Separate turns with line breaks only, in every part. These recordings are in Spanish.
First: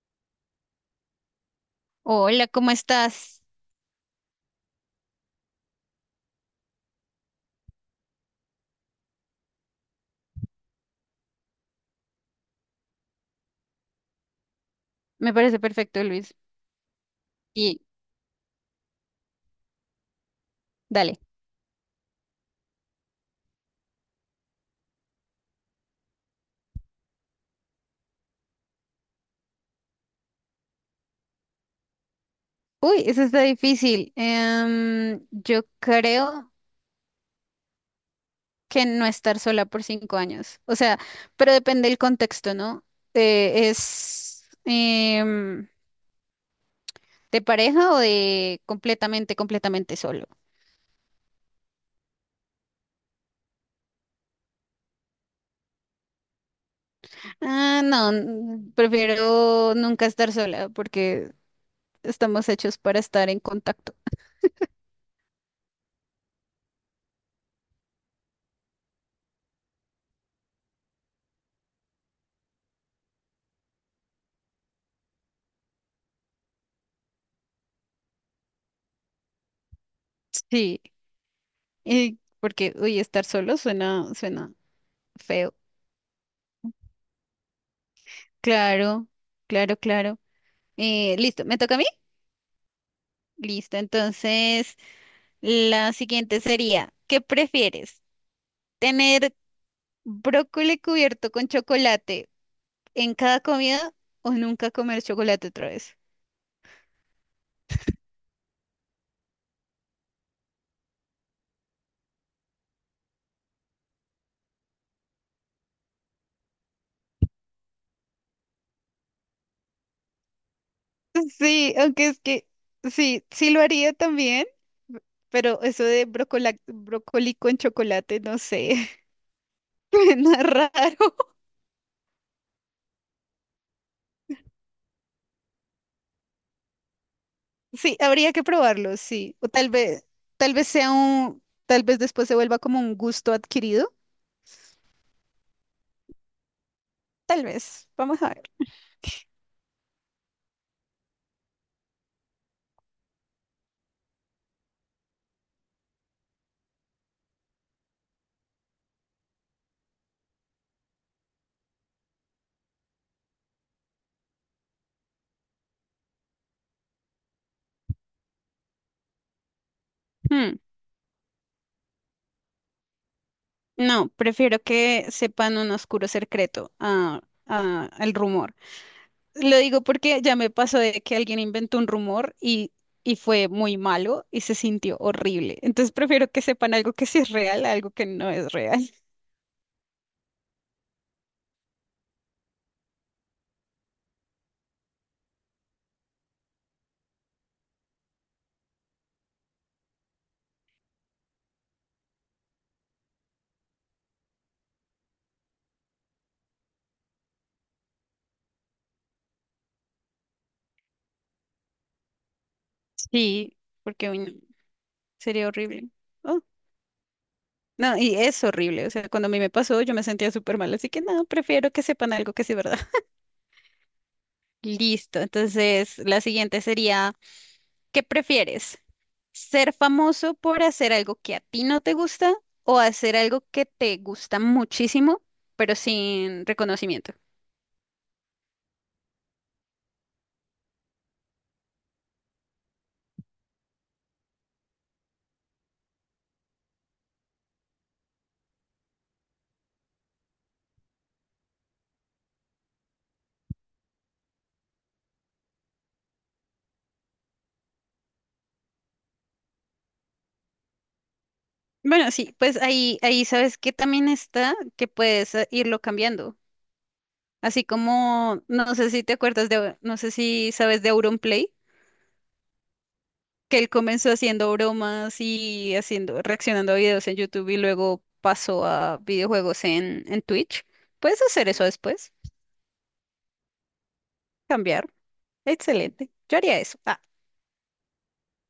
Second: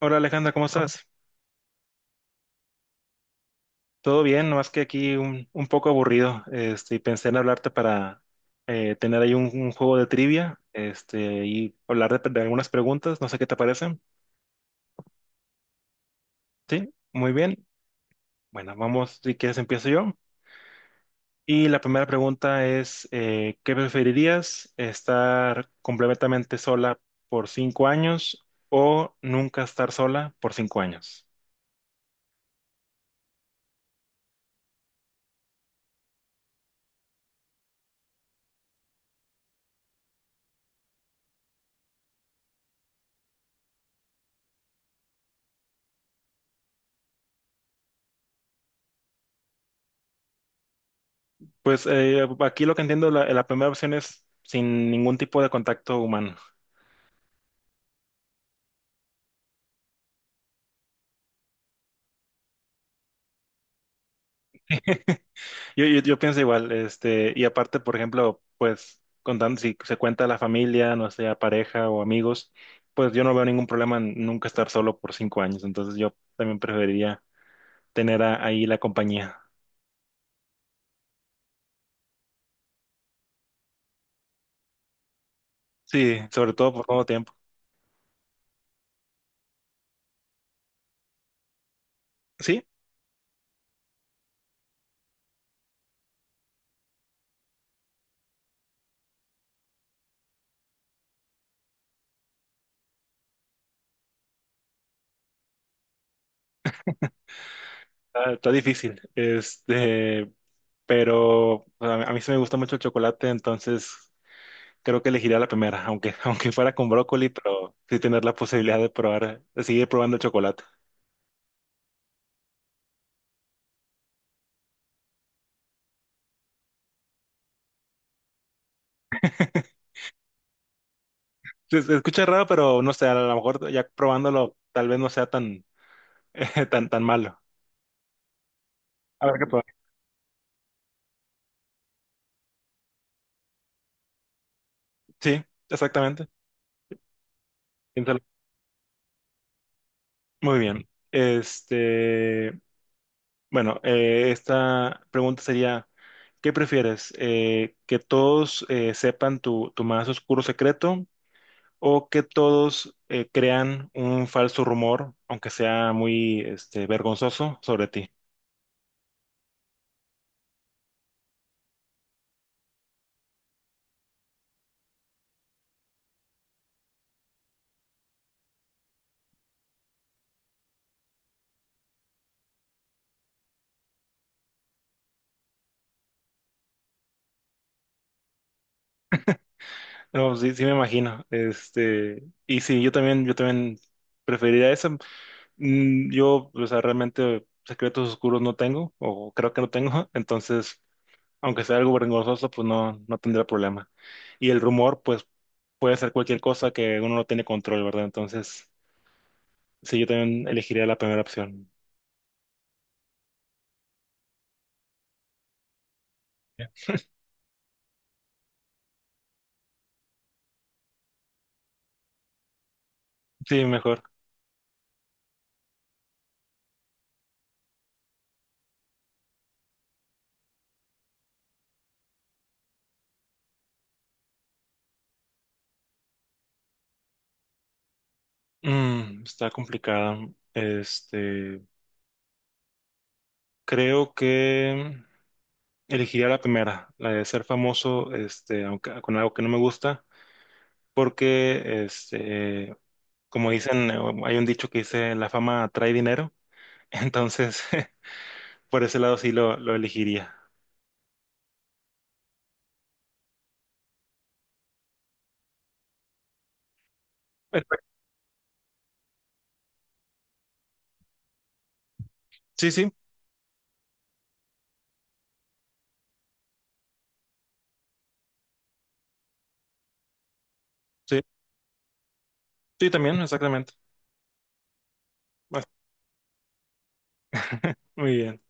Hola Alejandra, ¿cómo estás?
Hola, ¿cómo estás?
Todo bien, nomás que aquí un poco aburrido. Este, y pensé en hablarte para tener ahí un juego de trivia, este, y hablar de algunas preguntas. No sé qué te parecen.
Me parece perfecto, Luis.
Sí, muy bien.
Y
Bueno, vamos, si quieres empiezo yo.
dale.
Y la primera pregunta es, ¿qué preferirías? ¿Estar completamente sola por 5 años o nunca estar sola por 5 años?
Uy, eso está difícil. Yo creo que no estar sola por 5 años. O sea, pero depende del contexto, ¿no? ¿Es de pareja o de completamente, completamente solo?
Pues aquí lo que entiendo, la primera opción es sin ningún tipo de contacto humano.
Ah, no, prefiero nunca estar sola porque estamos hechos para estar en contacto.
Yo pienso igual, este, y aparte, por ejemplo, pues contando si se cuenta la familia, no sea pareja o amigos, pues yo no veo ningún problema en nunca estar solo por 5 años, entonces yo también preferiría tener ahí la compañía.
Sí, y porque, uy, estar solo suena, suena feo.
Sí, sobre todo por todo tiempo.
Claro, claro, claro. Listo, ¿me toca a mí?
Sí,
Listo, entonces la siguiente sería, ¿qué prefieres? ¿Tener brócoli cubierto con chocolate en cada comida o nunca comer chocolate otra vez?
está difícil, este, pero a mí sí me gusta mucho el chocolate, entonces creo que elegiría la primera, aunque fuera con brócoli, pero sí tener la posibilidad de probar, de seguir probando el chocolate.
Sí, aunque es que sí, sí lo haría también, pero eso de brócoli con chocolate, no sé, suena raro.
Se escucha raro, pero no sé, a lo mejor ya probándolo tal vez no sea tan, tan malo.
Sí, habría que probarlo,
A
sí.
ver qué
O
probar.
tal vez sea un, tal vez después se vuelva como un gusto adquirido.
Sí, exactamente.
Tal vez.
Piénsalo.
Vamos a ver.
Muy bien. Este, bueno, esta pregunta sería, ¿qué prefieres? ¿Que todos sepan tu más oscuro secreto o que todos crean un falso rumor, aunque sea muy este, vergonzoso, sobre ti?
Hmm, No, prefiero que sepan un oscuro secreto a, al rumor. Lo digo porque ya me pasó de que alguien inventó un rumor y fue muy malo y se sintió horrible. Entonces prefiero que sepan algo que sí es real, a algo que no es real.
No, sí, sí me imagino. Este, y sí, yo también preferiría eso. Yo, o sea, realmente secretos oscuros no tengo, o creo que no tengo, entonces, aunque sea algo vergonzoso, pues no tendría problema. Y el rumor, pues puede ser cualquier cosa que uno no tiene control, ¿verdad? Entonces, sí, yo también elegiría la primera opción.
Sí, porque uy, no, sería horrible. No, y es horrible. O sea, cuando a mí me pasó, yo me sentía súper mal. Así que no, prefiero que sepan algo que sí, ¿verdad?
Sí, mejor.
Listo. Entonces, la siguiente sería, ¿qué prefieres? ¿Ser famoso por hacer algo que a ti no te gusta o hacer algo que te gusta muchísimo, pero sin reconocimiento?
Está complicada. Este, creo que elegiría la primera, la de ser famoso, este, aunque con algo que no me gusta, porque este como dicen, hay un dicho que dice, la fama trae dinero, entonces por ese lado sí lo elegiría.
Bueno, sí, pues ahí sabes que también está que puedes irlo cambiando. Así
Perfecto.
como, no sé si te acuerdas de, no sé si sabes de Auronplay.
Sí, sí,
Que él comenzó haciendo bromas y reaccionando a videos en YouTube y luego pasó a videojuegos en Twitch.
sí,
Puedes hacer eso después,
sí, también, exactamente.
cambiar.
Ah,
Excelente. Yo haría eso. Ah,
muy bien.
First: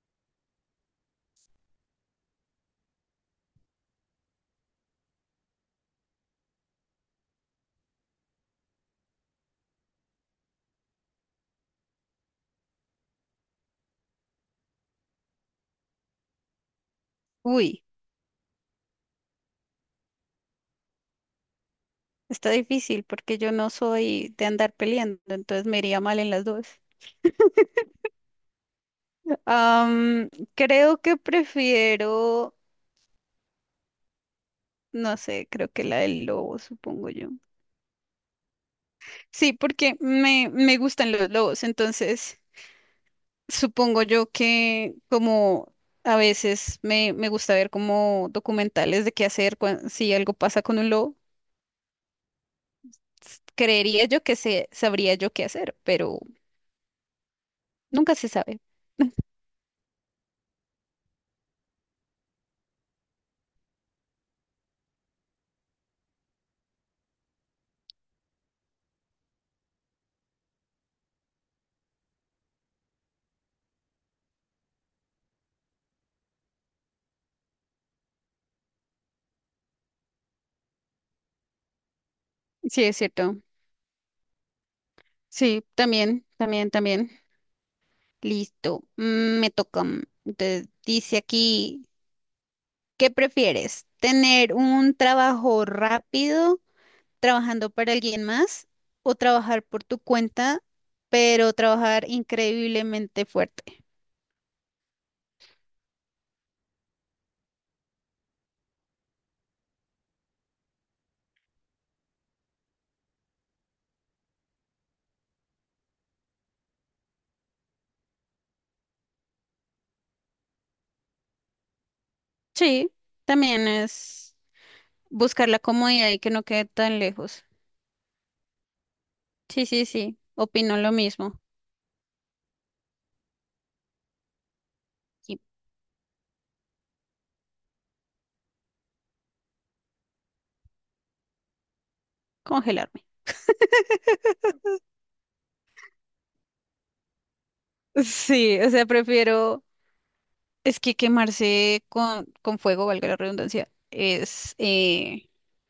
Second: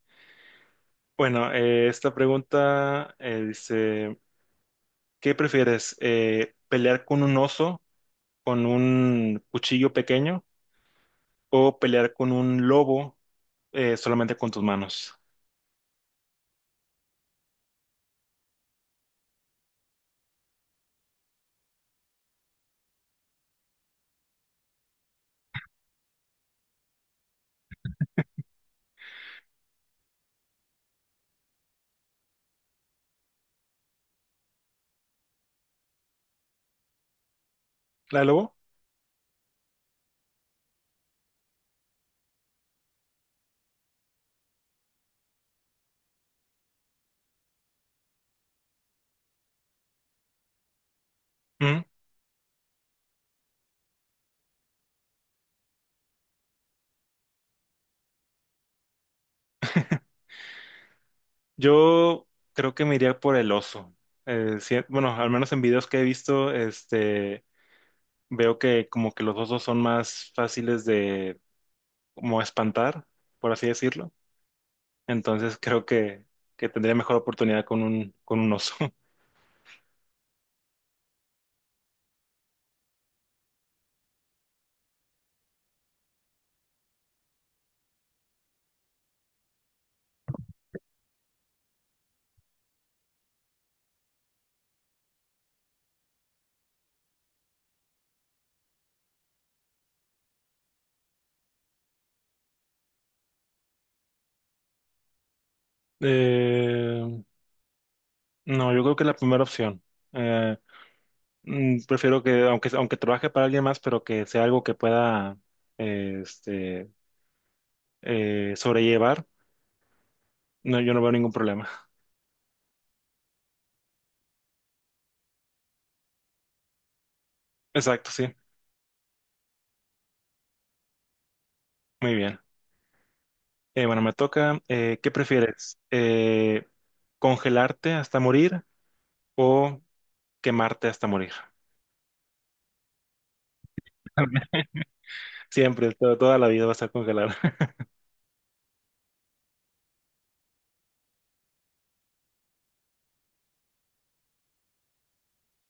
Bueno, esta pregunta dice, ¿qué prefieres? ¿Pelear con un oso con un cuchillo pequeño o pelear con un lobo solamente con tus manos?
uy, está difícil porque yo no soy de andar peleando, entonces me iría mal en las dos. Am, creo que prefiero, no sé, creo que la del lobo, supongo yo.
¿La del lobo?
Sí, porque me gustan los lobos, entonces supongo yo que como a veces me gusta ver como documentales de qué hacer si algo pasa con un lobo,
Mm.
creería yo que sabría yo qué hacer, pero nunca se sabe.
Yo creo que me iría por el oso. Sí, bueno, al menos en videos que he visto, veo que como que los osos son más fáciles de como espantar, por así decirlo. Entonces creo que tendría mejor oportunidad con un oso.
Sí, es cierto. Sí, también, también, también. Listo. Me toca. Mm. Entonces, dice aquí, ¿qué prefieres? ¿Tener un trabajo rápido trabajando para alguien más o trabajar por tu cuenta, pero trabajar increíblemente fuerte?
Eh, no, yo creo que es la primera opción. Eh, Prefiero que, aunque trabaje para alguien más, pero que sea algo que pueda este, sobrellevar, no, yo no veo ningún problema.
Sí, también es buscar la comodidad y que no quede tan lejos.
Exacto, sí.
Sí, sí, sí, opino lo mismo.
Muy bien. Bueno, me toca. ¿Qué
Y
prefieres? ¿Congelarte hasta morir? O quemarte hasta morir.
congelarme.
Siempre, toda la vida vas a congelar.
Sí, o sea, prefiero, es que quemarse con fuego, valga la redundancia,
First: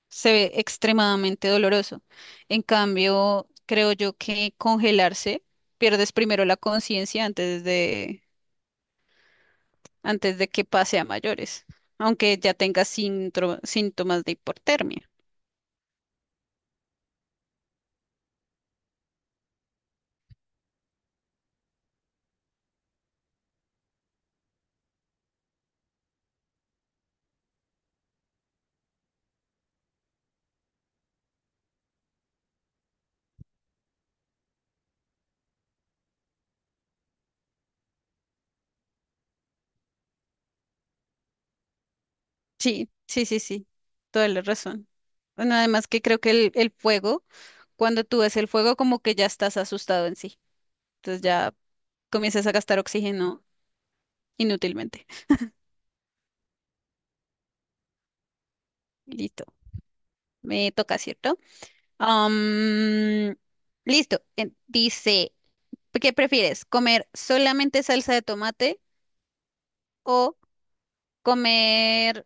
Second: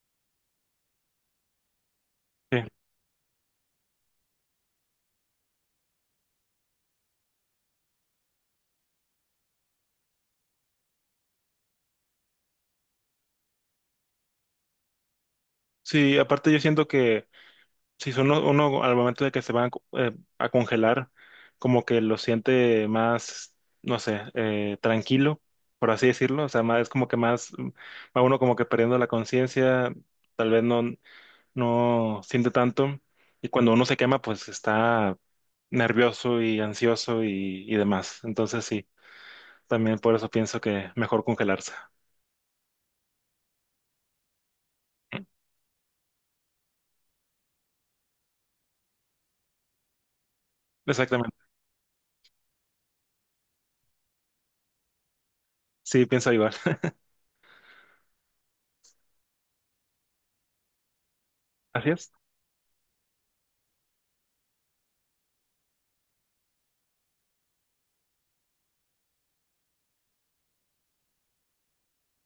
se ve extremadamente doloroso.
Sí,
En cambio, creo yo que congelarse, pierdes primero la conciencia antes de que pase a mayores, aunque ya tenga síntomas de hipotermia.
sí, aparte yo siento que si son uno al momento de que se van a congelar, como que lo siente más, no sé, tranquilo, por así decirlo. O sea, más, es como que más, va uno como que perdiendo la conciencia, tal vez no, no siente tanto. Y cuando uno se quema, pues está nervioso y ansioso y demás. Entonces sí, también por eso pienso que mejor congelarse.
Sí, sí, sí, sí, toda la razón. Bueno, además que creo que el fuego, cuando tú ves el fuego, como que ya estás asustado en sí. Entonces
Exactamente.
ya comienzas a gastar oxígeno inútilmente.
Sí, pienso igual.
Listo. Me toca, ¿cierto?
Así es.
Am, listo. Dice, ¿qué prefieres? ¿Comer solamente salsa de tomate o comer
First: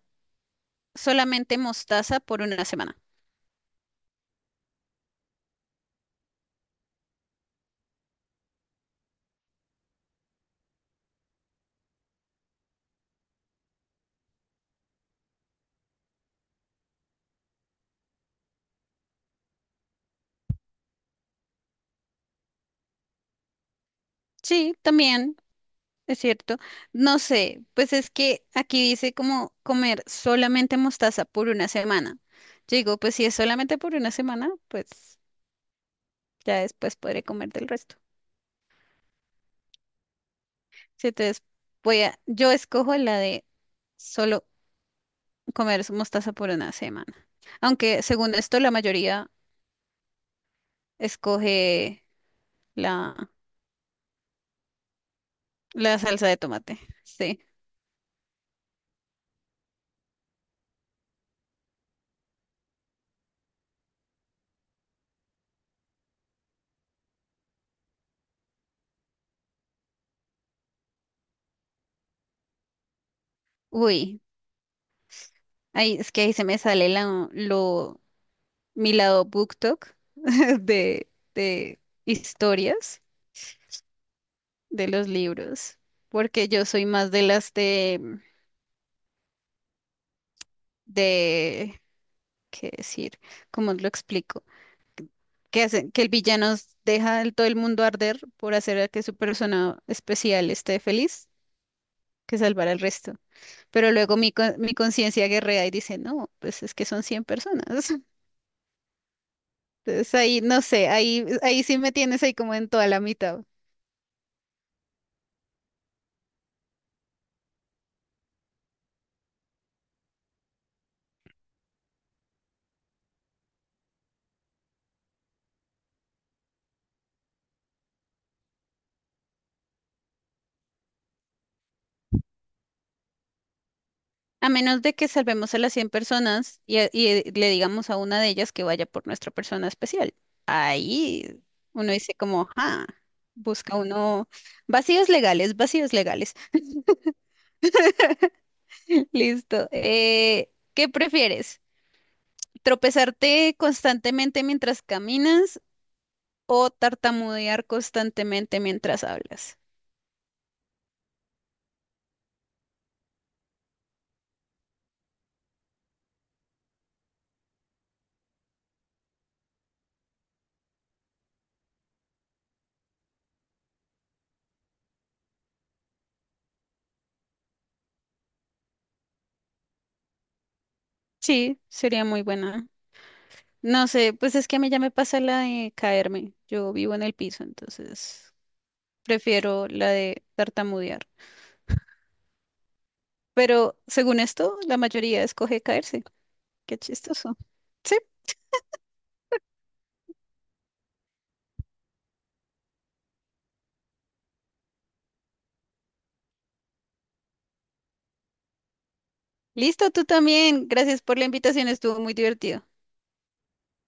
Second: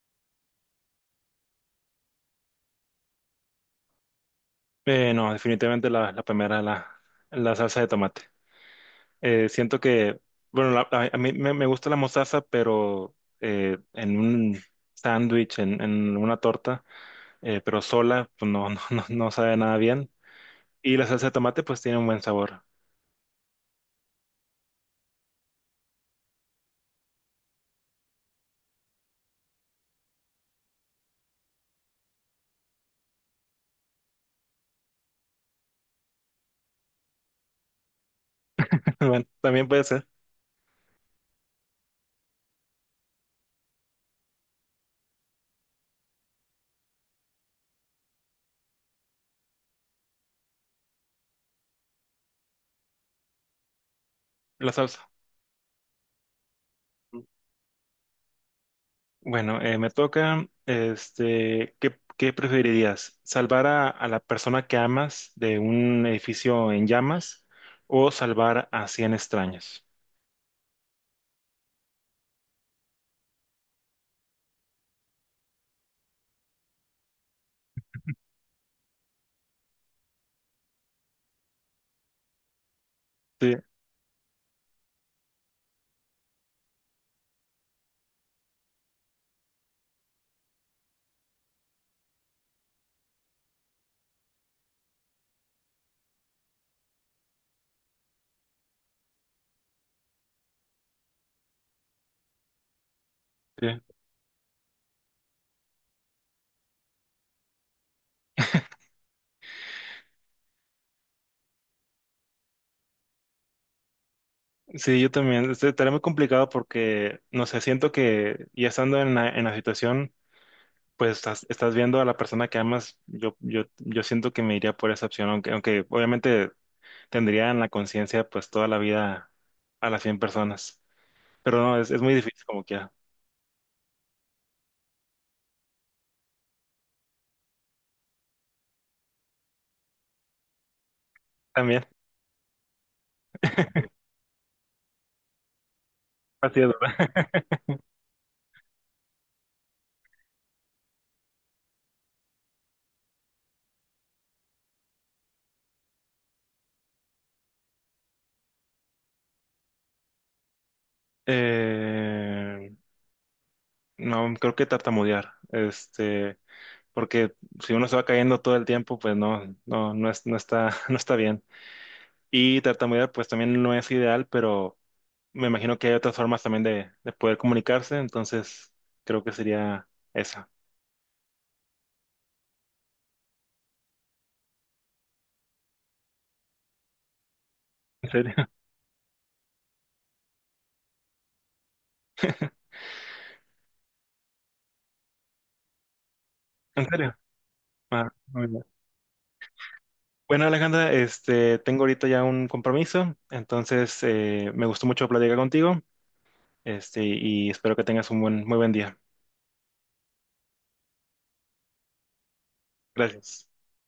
solamente mostaza por una semana?
No, definitivamente la, la primera, la salsa de tomate. Siento que, bueno, a, a mí me gusta la mostaza, pero en un sándwich, en una torta, pero sola, pues no, no sabe nada bien. Y la salsa de tomate, pues tiene un buen sabor.
Sí, también, es cierto. No sé, pues es que aquí dice como comer solamente mostaza por una semana. Yo digo, pues si es solamente por una semana, pues ya después podré comer del resto.
Bueno, también puede ser
Sí, entonces yo escojo la de solo comer su mostaza por una semana. Aunque según esto, la mayoría escoge la,
la salsa.
la salsa de tomate. Sí.
Bueno, me toca, este, ¿qué preferirías? ¿Salvar a la persona que amas de un edificio en llamas o salvar a 100 extraños?
Uy, ahí es que ahí se me sale mi lado BookTok de, de historias
Sí,
de los libros, porque yo soy más de las de, ¿qué decir? ¿Cómo lo explico? Que el villano deja todo el mundo arder por hacer a que su persona especial esté feliz, que salvará al resto.
sí.
Pero luego mi conciencia guerrea y dice, no, pues es que son 100 personas. Entonces ahí, no sé, ahí sí me tienes ahí como en toda la mitad.
Sí, yo también. Este, estaría muy complicado porque, no sé, siento que ya estando en la situación, pues estás viendo a la persona que amas, yo siento que me iría por esa opción, aunque obviamente tendría en la conciencia pues toda la vida a las 100 personas, pero no, es muy difícil como quiera.
A menos de que salvemos a las 100 personas y, le digamos a una de ellas que vaya por nuestra persona especial. Ahí
También.
uno dice como, ah, busca uno vacíos legales, vacíos legales.
Así es, ¿verdad?
Listo. ¿Qué prefieres? ¿Tropezarte constantemente mientras caminas o tartamudear constantemente mientras hablas?
Eh, no, creo que tartamudear, este, porque si uno se va cayendo todo el tiempo, pues no es, no está, no está bien. Y tartamudear, pues también no es ideal, pero me imagino que hay otras formas también de poder comunicarse, entonces creo que sería esa.
Sí, sería muy buena. No sé, pues es que a mí ya me pasa la de caerme. Yo vivo en el piso,
¿En
entonces
serio?
prefiero la de tartamudear. Pero según esto, la mayoría escoge caerse. Qué
¿En serio?
chistoso. Sí,
Ah, muy bien. Bueno, Alejandra, este, tengo ahorita ya un compromiso, entonces me gustó mucho platicar contigo, este, y espero que tengas un buen, muy buen día.
listo, tú también. Gracias por la invitación, estuvo muy divertido.
Gracias.